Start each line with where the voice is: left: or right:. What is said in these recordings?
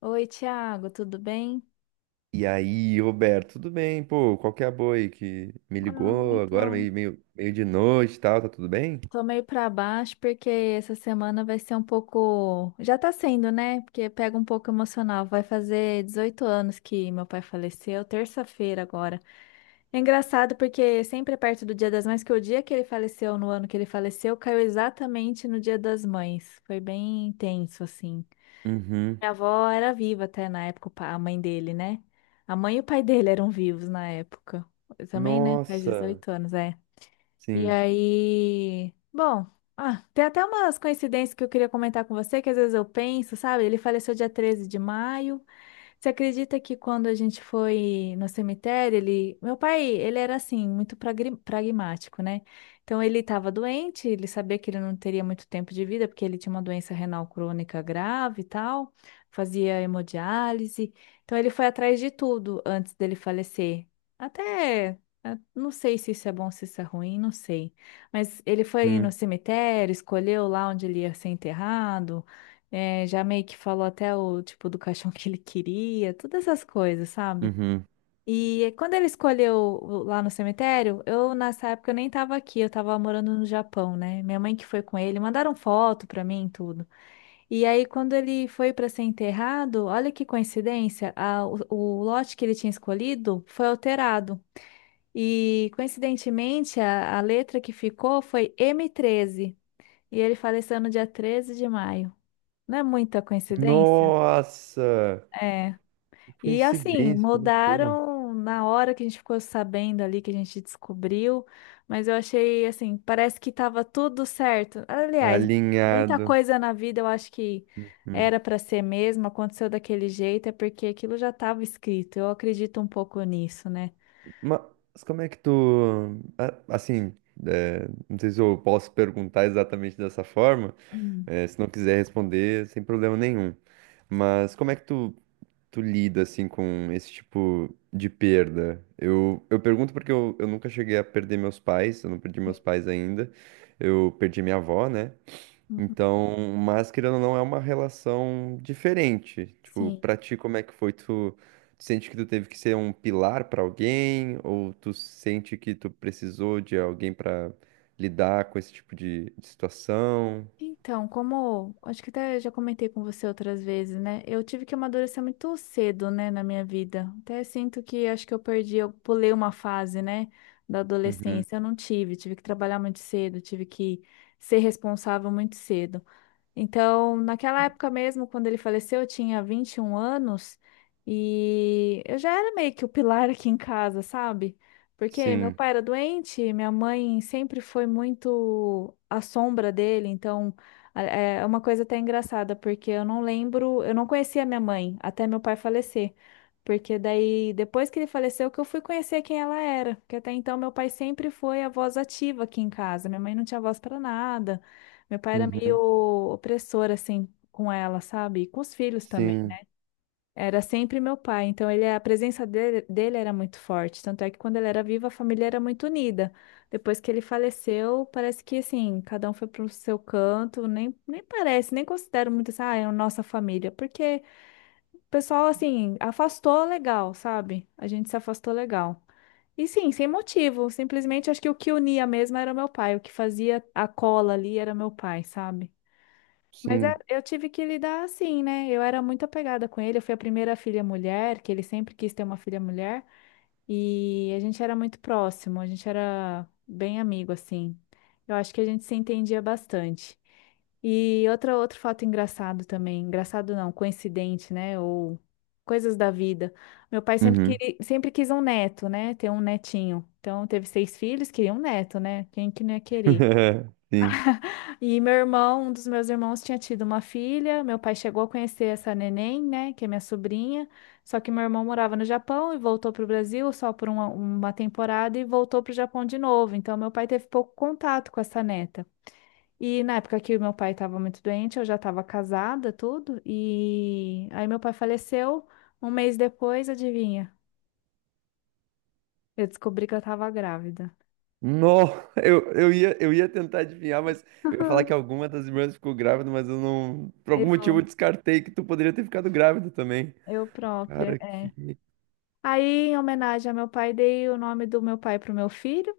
left: Oi, Thiago, tudo bem?
right: E aí, Roberto, tudo bem? Pô, qual que é a boa aí que me
left: Ah,
right: ligou agora,
left: então,
right: meio de noite e tal, tá tudo bem?
left: tô meio pra baixo porque essa semana vai ser um pouco. Já tá sendo, né? Porque pega um pouco emocional. Vai fazer 18 anos que meu pai faleceu, terça-feira agora. É engraçado porque sempre é perto do Dia das Mães, que o dia que ele faleceu, no ano que ele faleceu, caiu exatamente no Dia das Mães. Foi bem intenso, assim.
right: Uhum.
left: Minha avó era viva até na época, a mãe dele, né? A mãe e o pai dele eram vivos na época. Eu também, né? Faz
right: Nossa,
left: 18 anos, é. E
right: sim.
left: aí, bom, ah, tem até umas coincidências que eu queria comentar com você, que às vezes eu penso, sabe? Ele faleceu dia 13 de maio. Você acredita que quando a gente foi no cemitério, ele, meu pai, ele era assim, muito pragmático, né? Então ele estava doente, ele sabia que ele não teria muito tempo de vida, porque ele tinha uma doença renal crônica grave e tal, fazia hemodiálise. Então ele foi atrás de tudo antes dele falecer. Até, não sei se isso é bom, se isso é ruim, não sei. Mas ele foi no
right: Uhum.
left: cemitério, escolheu lá onde ele ia ser enterrado. É, já meio que falou até o tipo do caixão que ele queria, todas essas coisas, sabe?
right: Uhum.
left: E quando ele escolheu lá no cemitério, eu nessa época eu nem tava aqui, eu tava morando no Japão, né? Minha mãe que foi com ele, mandaram foto pra mim, e tudo. E aí quando ele foi pra ser enterrado, olha que coincidência, o lote que ele tinha escolhido foi alterado. E coincidentemente a letra que ficou foi M13. E ele faleceu no dia 13 de maio. Não é muita coincidência?
right: Nossa,
left: É.
right: que
left: E assim,
right: coincidência, que loucura.
left: mudaram na hora que a gente ficou sabendo ali, que a gente descobriu, mas eu achei assim, parece que estava tudo certo. Aliás, muita
right: Alinhado.
left: coisa na vida eu acho que
right: Hum.
left: era para ser mesmo, aconteceu daquele jeito, é porque aquilo já estava escrito. Eu acredito um pouco nisso, né?
right: Mas como é que tu. A- Assim, é, não sei se eu posso perguntar exatamente dessa forma,
left: Hum,
right: é, se não quiser responder, sem problema nenhum. Mas como é que tu lida assim com esse tipo de perda? Eu pergunto porque eu nunca cheguei a perder meus pais, eu não perdi
left: sim.
right: meus pais ainda. Eu perdi minha avó, né?
left: Uhum.
right: Então, mas querendo ou não, é uma relação diferente. Tipo,
left: Sim.
right: pra ti, como é que foi? Tu, tu sente que tu teve que ser um pilar pra alguém? Ou tu sente que tu precisou de alguém pra lidar com esse tipo de situação?
left: Então, como acho que até já comentei com você outras vezes, né? Eu tive que amadurecer muito cedo, né, na minha vida. Até sinto que acho que eu perdi, eu pulei uma fase, né, da
right: Uhum.
left: adolescência. Eu não tive, tive que trabalhar muito cedo, tive que ser responsável muito cedo. Então, naquela época mesmo, quando ele faleceu, eu tinha 21 anos e eu já era meio que o pilar aqui em casa, sabe? Porque meu
right: Sim.
left: pai era doente, minha mãe sempre foi muito a sombra dele, então é uma coisa até engraçada, porque eu não lembro, eu não conhecia minha mãe até meu pai falecer. Porque daí, depois que ele faleceu, que eu fui conhecer quem ela era. Porque até então meu pai sempre foi a voz ativa aqui em casa. Minha mãe não tinha voz para nada. Meu pai era meio
right: Uhum.
left: opressor, assim, com ela, sabe? E com os filhos também.
right: Sim.
left: Era sempre meu pai, então ele, a presença dele era muito forte. Tanto é que quando ele era vivo, a família era muito unida. Depois que ele faleceu, parece que, assim, cada um foi pro seu canto. Nem parece, nem considero muito assim, ah, é a nossa família. Porque o pessoal, assim, afastou legal, sabe? A gente se afastou legal. E sim, sem motivo. Simplesmente acho que o que unia mesmo era meu pai. O que fazia a cola ali era meu pai, sabe? Mas
right: Sim.
left: eu tive que lidar assim, né? Eu era muito apegada com ele. Eu fui a primeira filha mulher, que ele sempre quis ter uma filha mulher. E a gente era muito próximo, a gente era bem amigo, assim. Eu acho que a gente se entendia bastante. E outra, outro fato engraçado também. Engraçado não, coincidente, né? Ou coisas da vida. Meu pai sempre,
right: Uhum.
left: queria, sempre quis um neto, né? Ter um netinho. Então teve seis filhos, queria um neto, né? Quem que não ia querer?
right: Sim.
left: E meu irmão, um dos meus irmãos tinha tido uma filha. Meu pai chegou a conhecer essa neném, né, que é minha sobrinha. Só que meu irmão morava no Japão e voltou para o Brasil só por uma temporada e voltou para o Japão de novo. Então meu pai teve pouco contato com essa neta. E na época que o meu pai estava muito doente, eu já estava casada, tudo. E aí meu pai faleceu. Um mês depois, adivinha? Eu descobri que eu estava grávida.
right: Não, eu ia tentar adivinhar, mas eu ia falar que alguma das irmãs ficou grávida, mas eu não. Por algum motivo eu
left: Eu,
right: descartei que tu poderia ter ficado grávida também.
left: eu própria.
right: Cara,
left: É.
right: que.
left: Aí, em homenagem ao meu pai, dei o nome do meu pai para o meu filho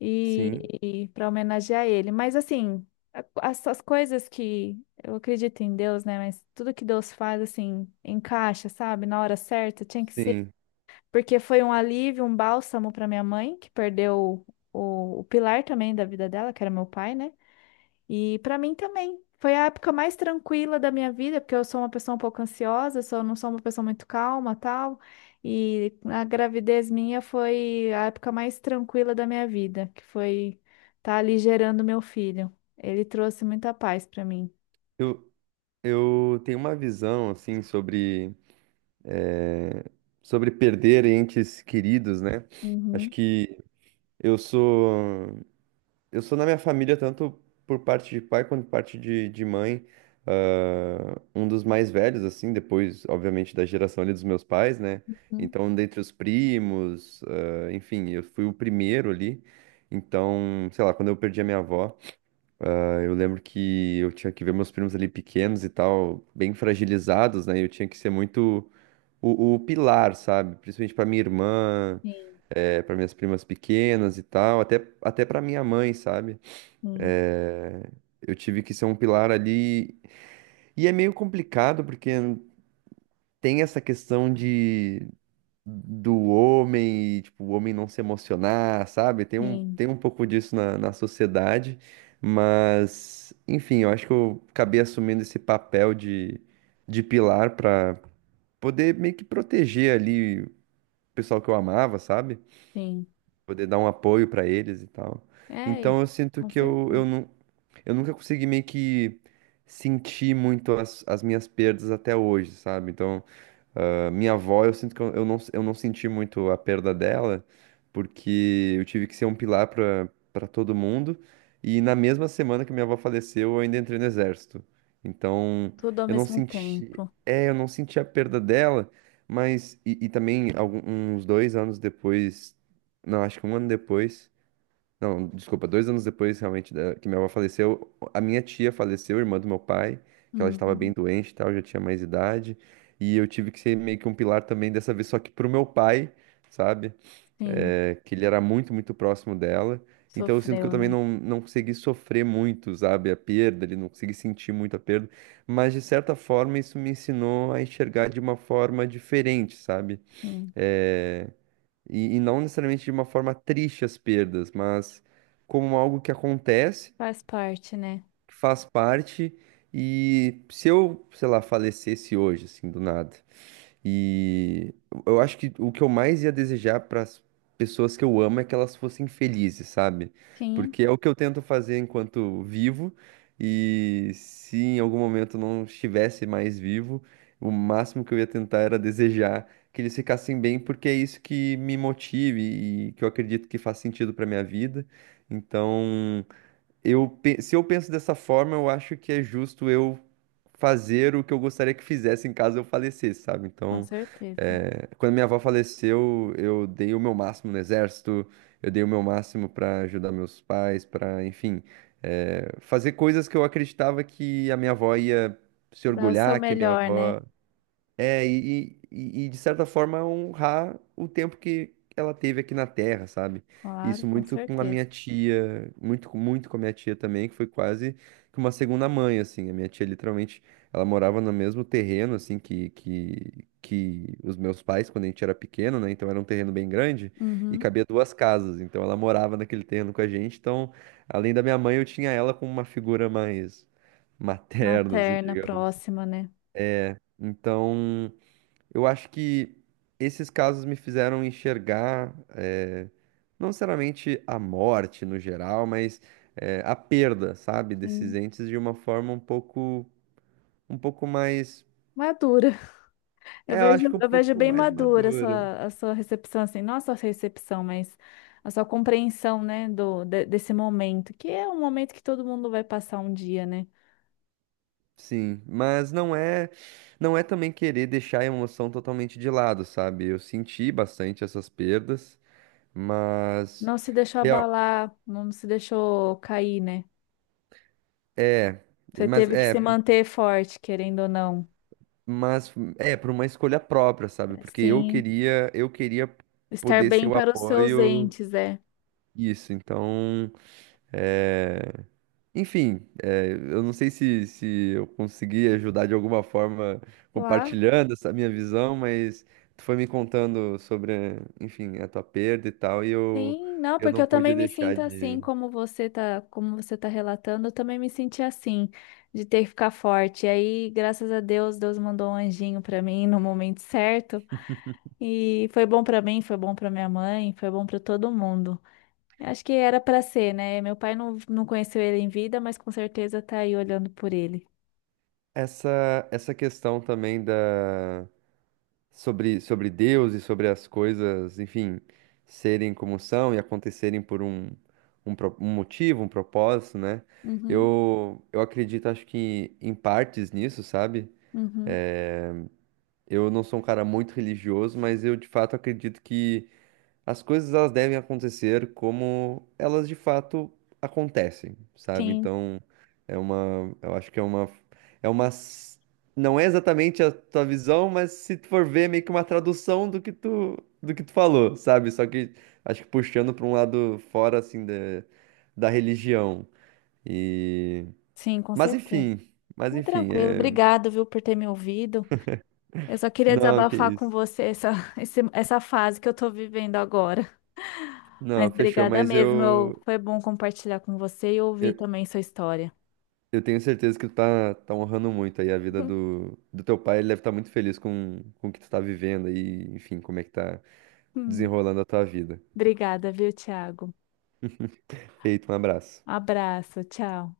left: e,
right: Sim,
left: e para homenagear ele. Mas assim, as coisas que eu acredito em Deus, né? Mas tudo que Deus faz, assim, encaixa, sabe? Na hora certa, tinha que ser.
right: sim.
left: Porque foi um alívio, um bálsamo para minha mãe, que perdeu o pilar também da vida dela, que era meu pai, né? E para mim também. Foi a época mais tranquila da minha vida, porque eu sou uma pessoa um pouco ansiosa, sou, não sou uma pessoa muito calma, tal. E a gravidez minha foi a época mais tranquila da minha vida, que foi estar ali gerando meu filho. Ele trouxe muita paz para mim.
right: Eu, eu tenho uma visão, assim, sobre. eh, sobre perder entes queridos, né? Acho
left: Uhum,
right: que eu sou. Eu sou na minha família, tanto por parte de pai quanto por parte de mãe, um dos mais velhos, assim, depois, obviamente, da geração ali dos meus pais, né?
left: uhum.
right: Então, dentre os primos, enfim, eu fui o primeiro ali. Então, sei lá, quando eu perdi a minha avó, eu lembro que eu tinha que ver meus primos ali pequenos e tal, bem fragilizados, né? Eu tinha que ser muito o pilar, sabe? Principalmente pra minha irmã,
left: Sim,
right: para minhas primas pequenas e tal, até, até para minha mãe, sabe?
left: sim,
right: É, eu tive que ser um pilar ali. E é meio complicado, porque tem essa questão de do homem e tipo, o homem não se emocionar, sabe?
left: sim,
right: Tem um pouco disso na, na sociedade, mas enfim, eu acho que eu acabei assumindo esse papel de pilar para poder meio que proteger ali o pessoal que eu amava, sabe?
left: sim.
right: Poder dar um apoio para eles e tal.
left: É,
right: Então eu sinto
left: com
right: que
left: certeza.
right: eu nunca consegui meio que sentir muito as, as minhas perdas até hoje, sabe? Então, ah, minha avó, eu sinto que eu não senti muito a perda dela, porque eu tive que ser um pilar para para todo mundo. E na mesma semana que minha avó faleceu, eu ainda entrei no exército. Então,
left: Tudo ao
right: eu não
left: mesmo
right: senti,
left: tempo.
right: é, eu não senti a perda dela, mas e também algum, uns dois anos depois, não, acho que um ano depois. Não, desculpa, dois anos depois que minha avó faleceu, a minha tia faleceu, irmã do meu pai, que ela já estava bem
left: Uhum,
right: doente e tal, já tinha mais idade, e eu tive que ser meio que um pilar também dessa vez, só que pro meu pai, sabe?
left: sim,
right: É, que ele era muito, muito próximo dela, então eu sinto que eu
left: sofreu,
right: também
left: né?
right: não, não consegui sofrer muito, sabe? A perda, ele não consegui sentir muito a perda, mas de certa forma isso me ensinou a enxergar de uma forma diferente, sabe?
left: Sim,
right: Eh, e não necessariamente de uma forma triste as perdas, mas como algo que acontece,
left: faz parte, né?
right: que faz parte, e se eu, sei lá, falecesse hoje, assim, do nada. E eu acho que o que eu mais ia desejar para as pessoas que eu amo é que elas fossem felizes, sabe?
left: Sim,
right: Porque é o que eu tento fazer enquanto vivo, e se em algum momento não estivesse mais vivo, o máximo que eu ia tentar era desejar que eles ficassem bem, porque é isso que me motive e que eu acredito que faz sentido para minha vida. Então, se eu penso dessa forma, eu acho que é justo eu fazer o que eu gostaria que fizesse em caso eu falecesse, sabe?
left: com
right: Então,
left: certeza.
right: quando minha avó faleceu, eu dei o meu máximo no exército, eu dei o meu máximo para ajudar meus pais, para enfim, fazer coisas que eu acreditava que a minha avó ia se
left: Dá o seu
right: orgulhar, que a minha
left: melhor, né?
right: avó é, e de certa forma honrar o tempo que ela teve aqui na Terra, sabe?
left: Claro,
right: Isso
left: com
right: muito com a minha
left: certeza.
right: tia, muito com a minha tia também, que foi quase que uma segunda mãe, assim. A minha tia, literalmente, ela morava no mesmo terreno, assim, que os meus pais, quando a gente era pequeno, né? Então era um terreno bem grande e
left: Uhum.
right: cabia duas casas. Então ela morava naquele terreno com a gente. Então, além da minha mãe, eu tinha ela como uma figura mais materna, assim,
left: Materna,
right: digamos.
left: próxima, né?
right: Então. Eu acho que esses casos me fizeram enxergar, não necessariamente a morte no geral, mas a perda, sabe, desses
left: Sim.
right: entes de uma forma um pouco, um pouco mais,
left: Madura. Eu
right: é, eu
left: vejo,
right: acho que um
left: eu vejo
right: pouco
left: bem
right: mais
left: madura a
right: madura.
left: sua recepção, assim, não a sua recepção, mas a sua compreensão, né, desse momento, que é um momento que todo mundo vai passar um dia, né?
right: Sim, mas não é também querer deixar a emoção totalmente de lado, sabe? Eu senti bastante essas perdas, mas
left: Não se deixou
right: real-
left: abalar, não se deixou cair, né?
right: é,
left: Você
right: mas
left: teve que se
right: é,
left: manter forte, querendo ou não.
right: Mas é por uma escolha própria, sabe?
left: É,
right: Porque
left: sim,
right: eu queria
left: estar
right: poder ser
left: bem
right: o
left: para os seus
right: apoio
left: entes, é.
right: isso. Então, é... enfim, é, eu não sei se, se eu consegui ajudar de alguma forma
left: Claro.
right: compartilhando essa minha visão, mas tu foi me contando sobre, enfim, a tua perda e tal, e
left: Sim, não,
right: eu
left: porque
right: não
left: eu também
right: pude
left: me
right: deixar
left: sinto assim,
right: de
left: como você tá relatando, eu também me senti assim, de ter que ficar forte. E aí, graças a Deus, Deus mandou um anjinho pra mim no momento certo, e foi bom pra mim, foi bom pra minha mãe, foi bom pra todo mundo. Eu acho que era pra ser, né? Meu pai não, não conheceu ele em vida, mas com certeza tá aí olhando por ele.
right: essa questão também da sobre, sobre Deus e sobre as coisas, enfim, serem como são e acontecerem por um motivo, um propósito, né?
left: Uhum,
right: Eu acredito, acho que em partes nisso, sabe?
left: uhum.
right: Eu não sou um cara muito religioso, mas eu de fato acredito que as coisas elas devem acontecer como elas de fato acontecem, sabe?
left: Sim,
right: Então, é uma, eu acho que é uma, s- não é exatamente a tua visão, mas se tu for ver, é meio que uma tradução do que tu falou, sabe? Só que acho que puxando para um lado fora assim da, da religião. E,
left: sim, com
right: mas
left: certeza.
right: enfim, mas
left: Mas
right: enfim,
left: tranquilo,
right: é,
left: obrigado, viu, por ter me ouvido. Eu só queria
right: não, que
left: desabafar com
right: isso.
left: você essa, essa fase que eu tô vivendo agora. Mas
right: Não, fechou,
left: obrigada
right: mas
left: mesmo, foi bom compartilhar com você e ouvir
right: eu
left: também sua história.
right: eu tenho certeza que tu tá, tá honrando muito aí a vida do, do teu pai. Ele deve estar muito feliz com o que tu tá vivendo aí, enfim, como é que tá
left: Hum,
right: desenrolando a tua vida.
left: obrigada, viu, Thiago?
right: Feito, um abraço.
left: Abraço, tchau.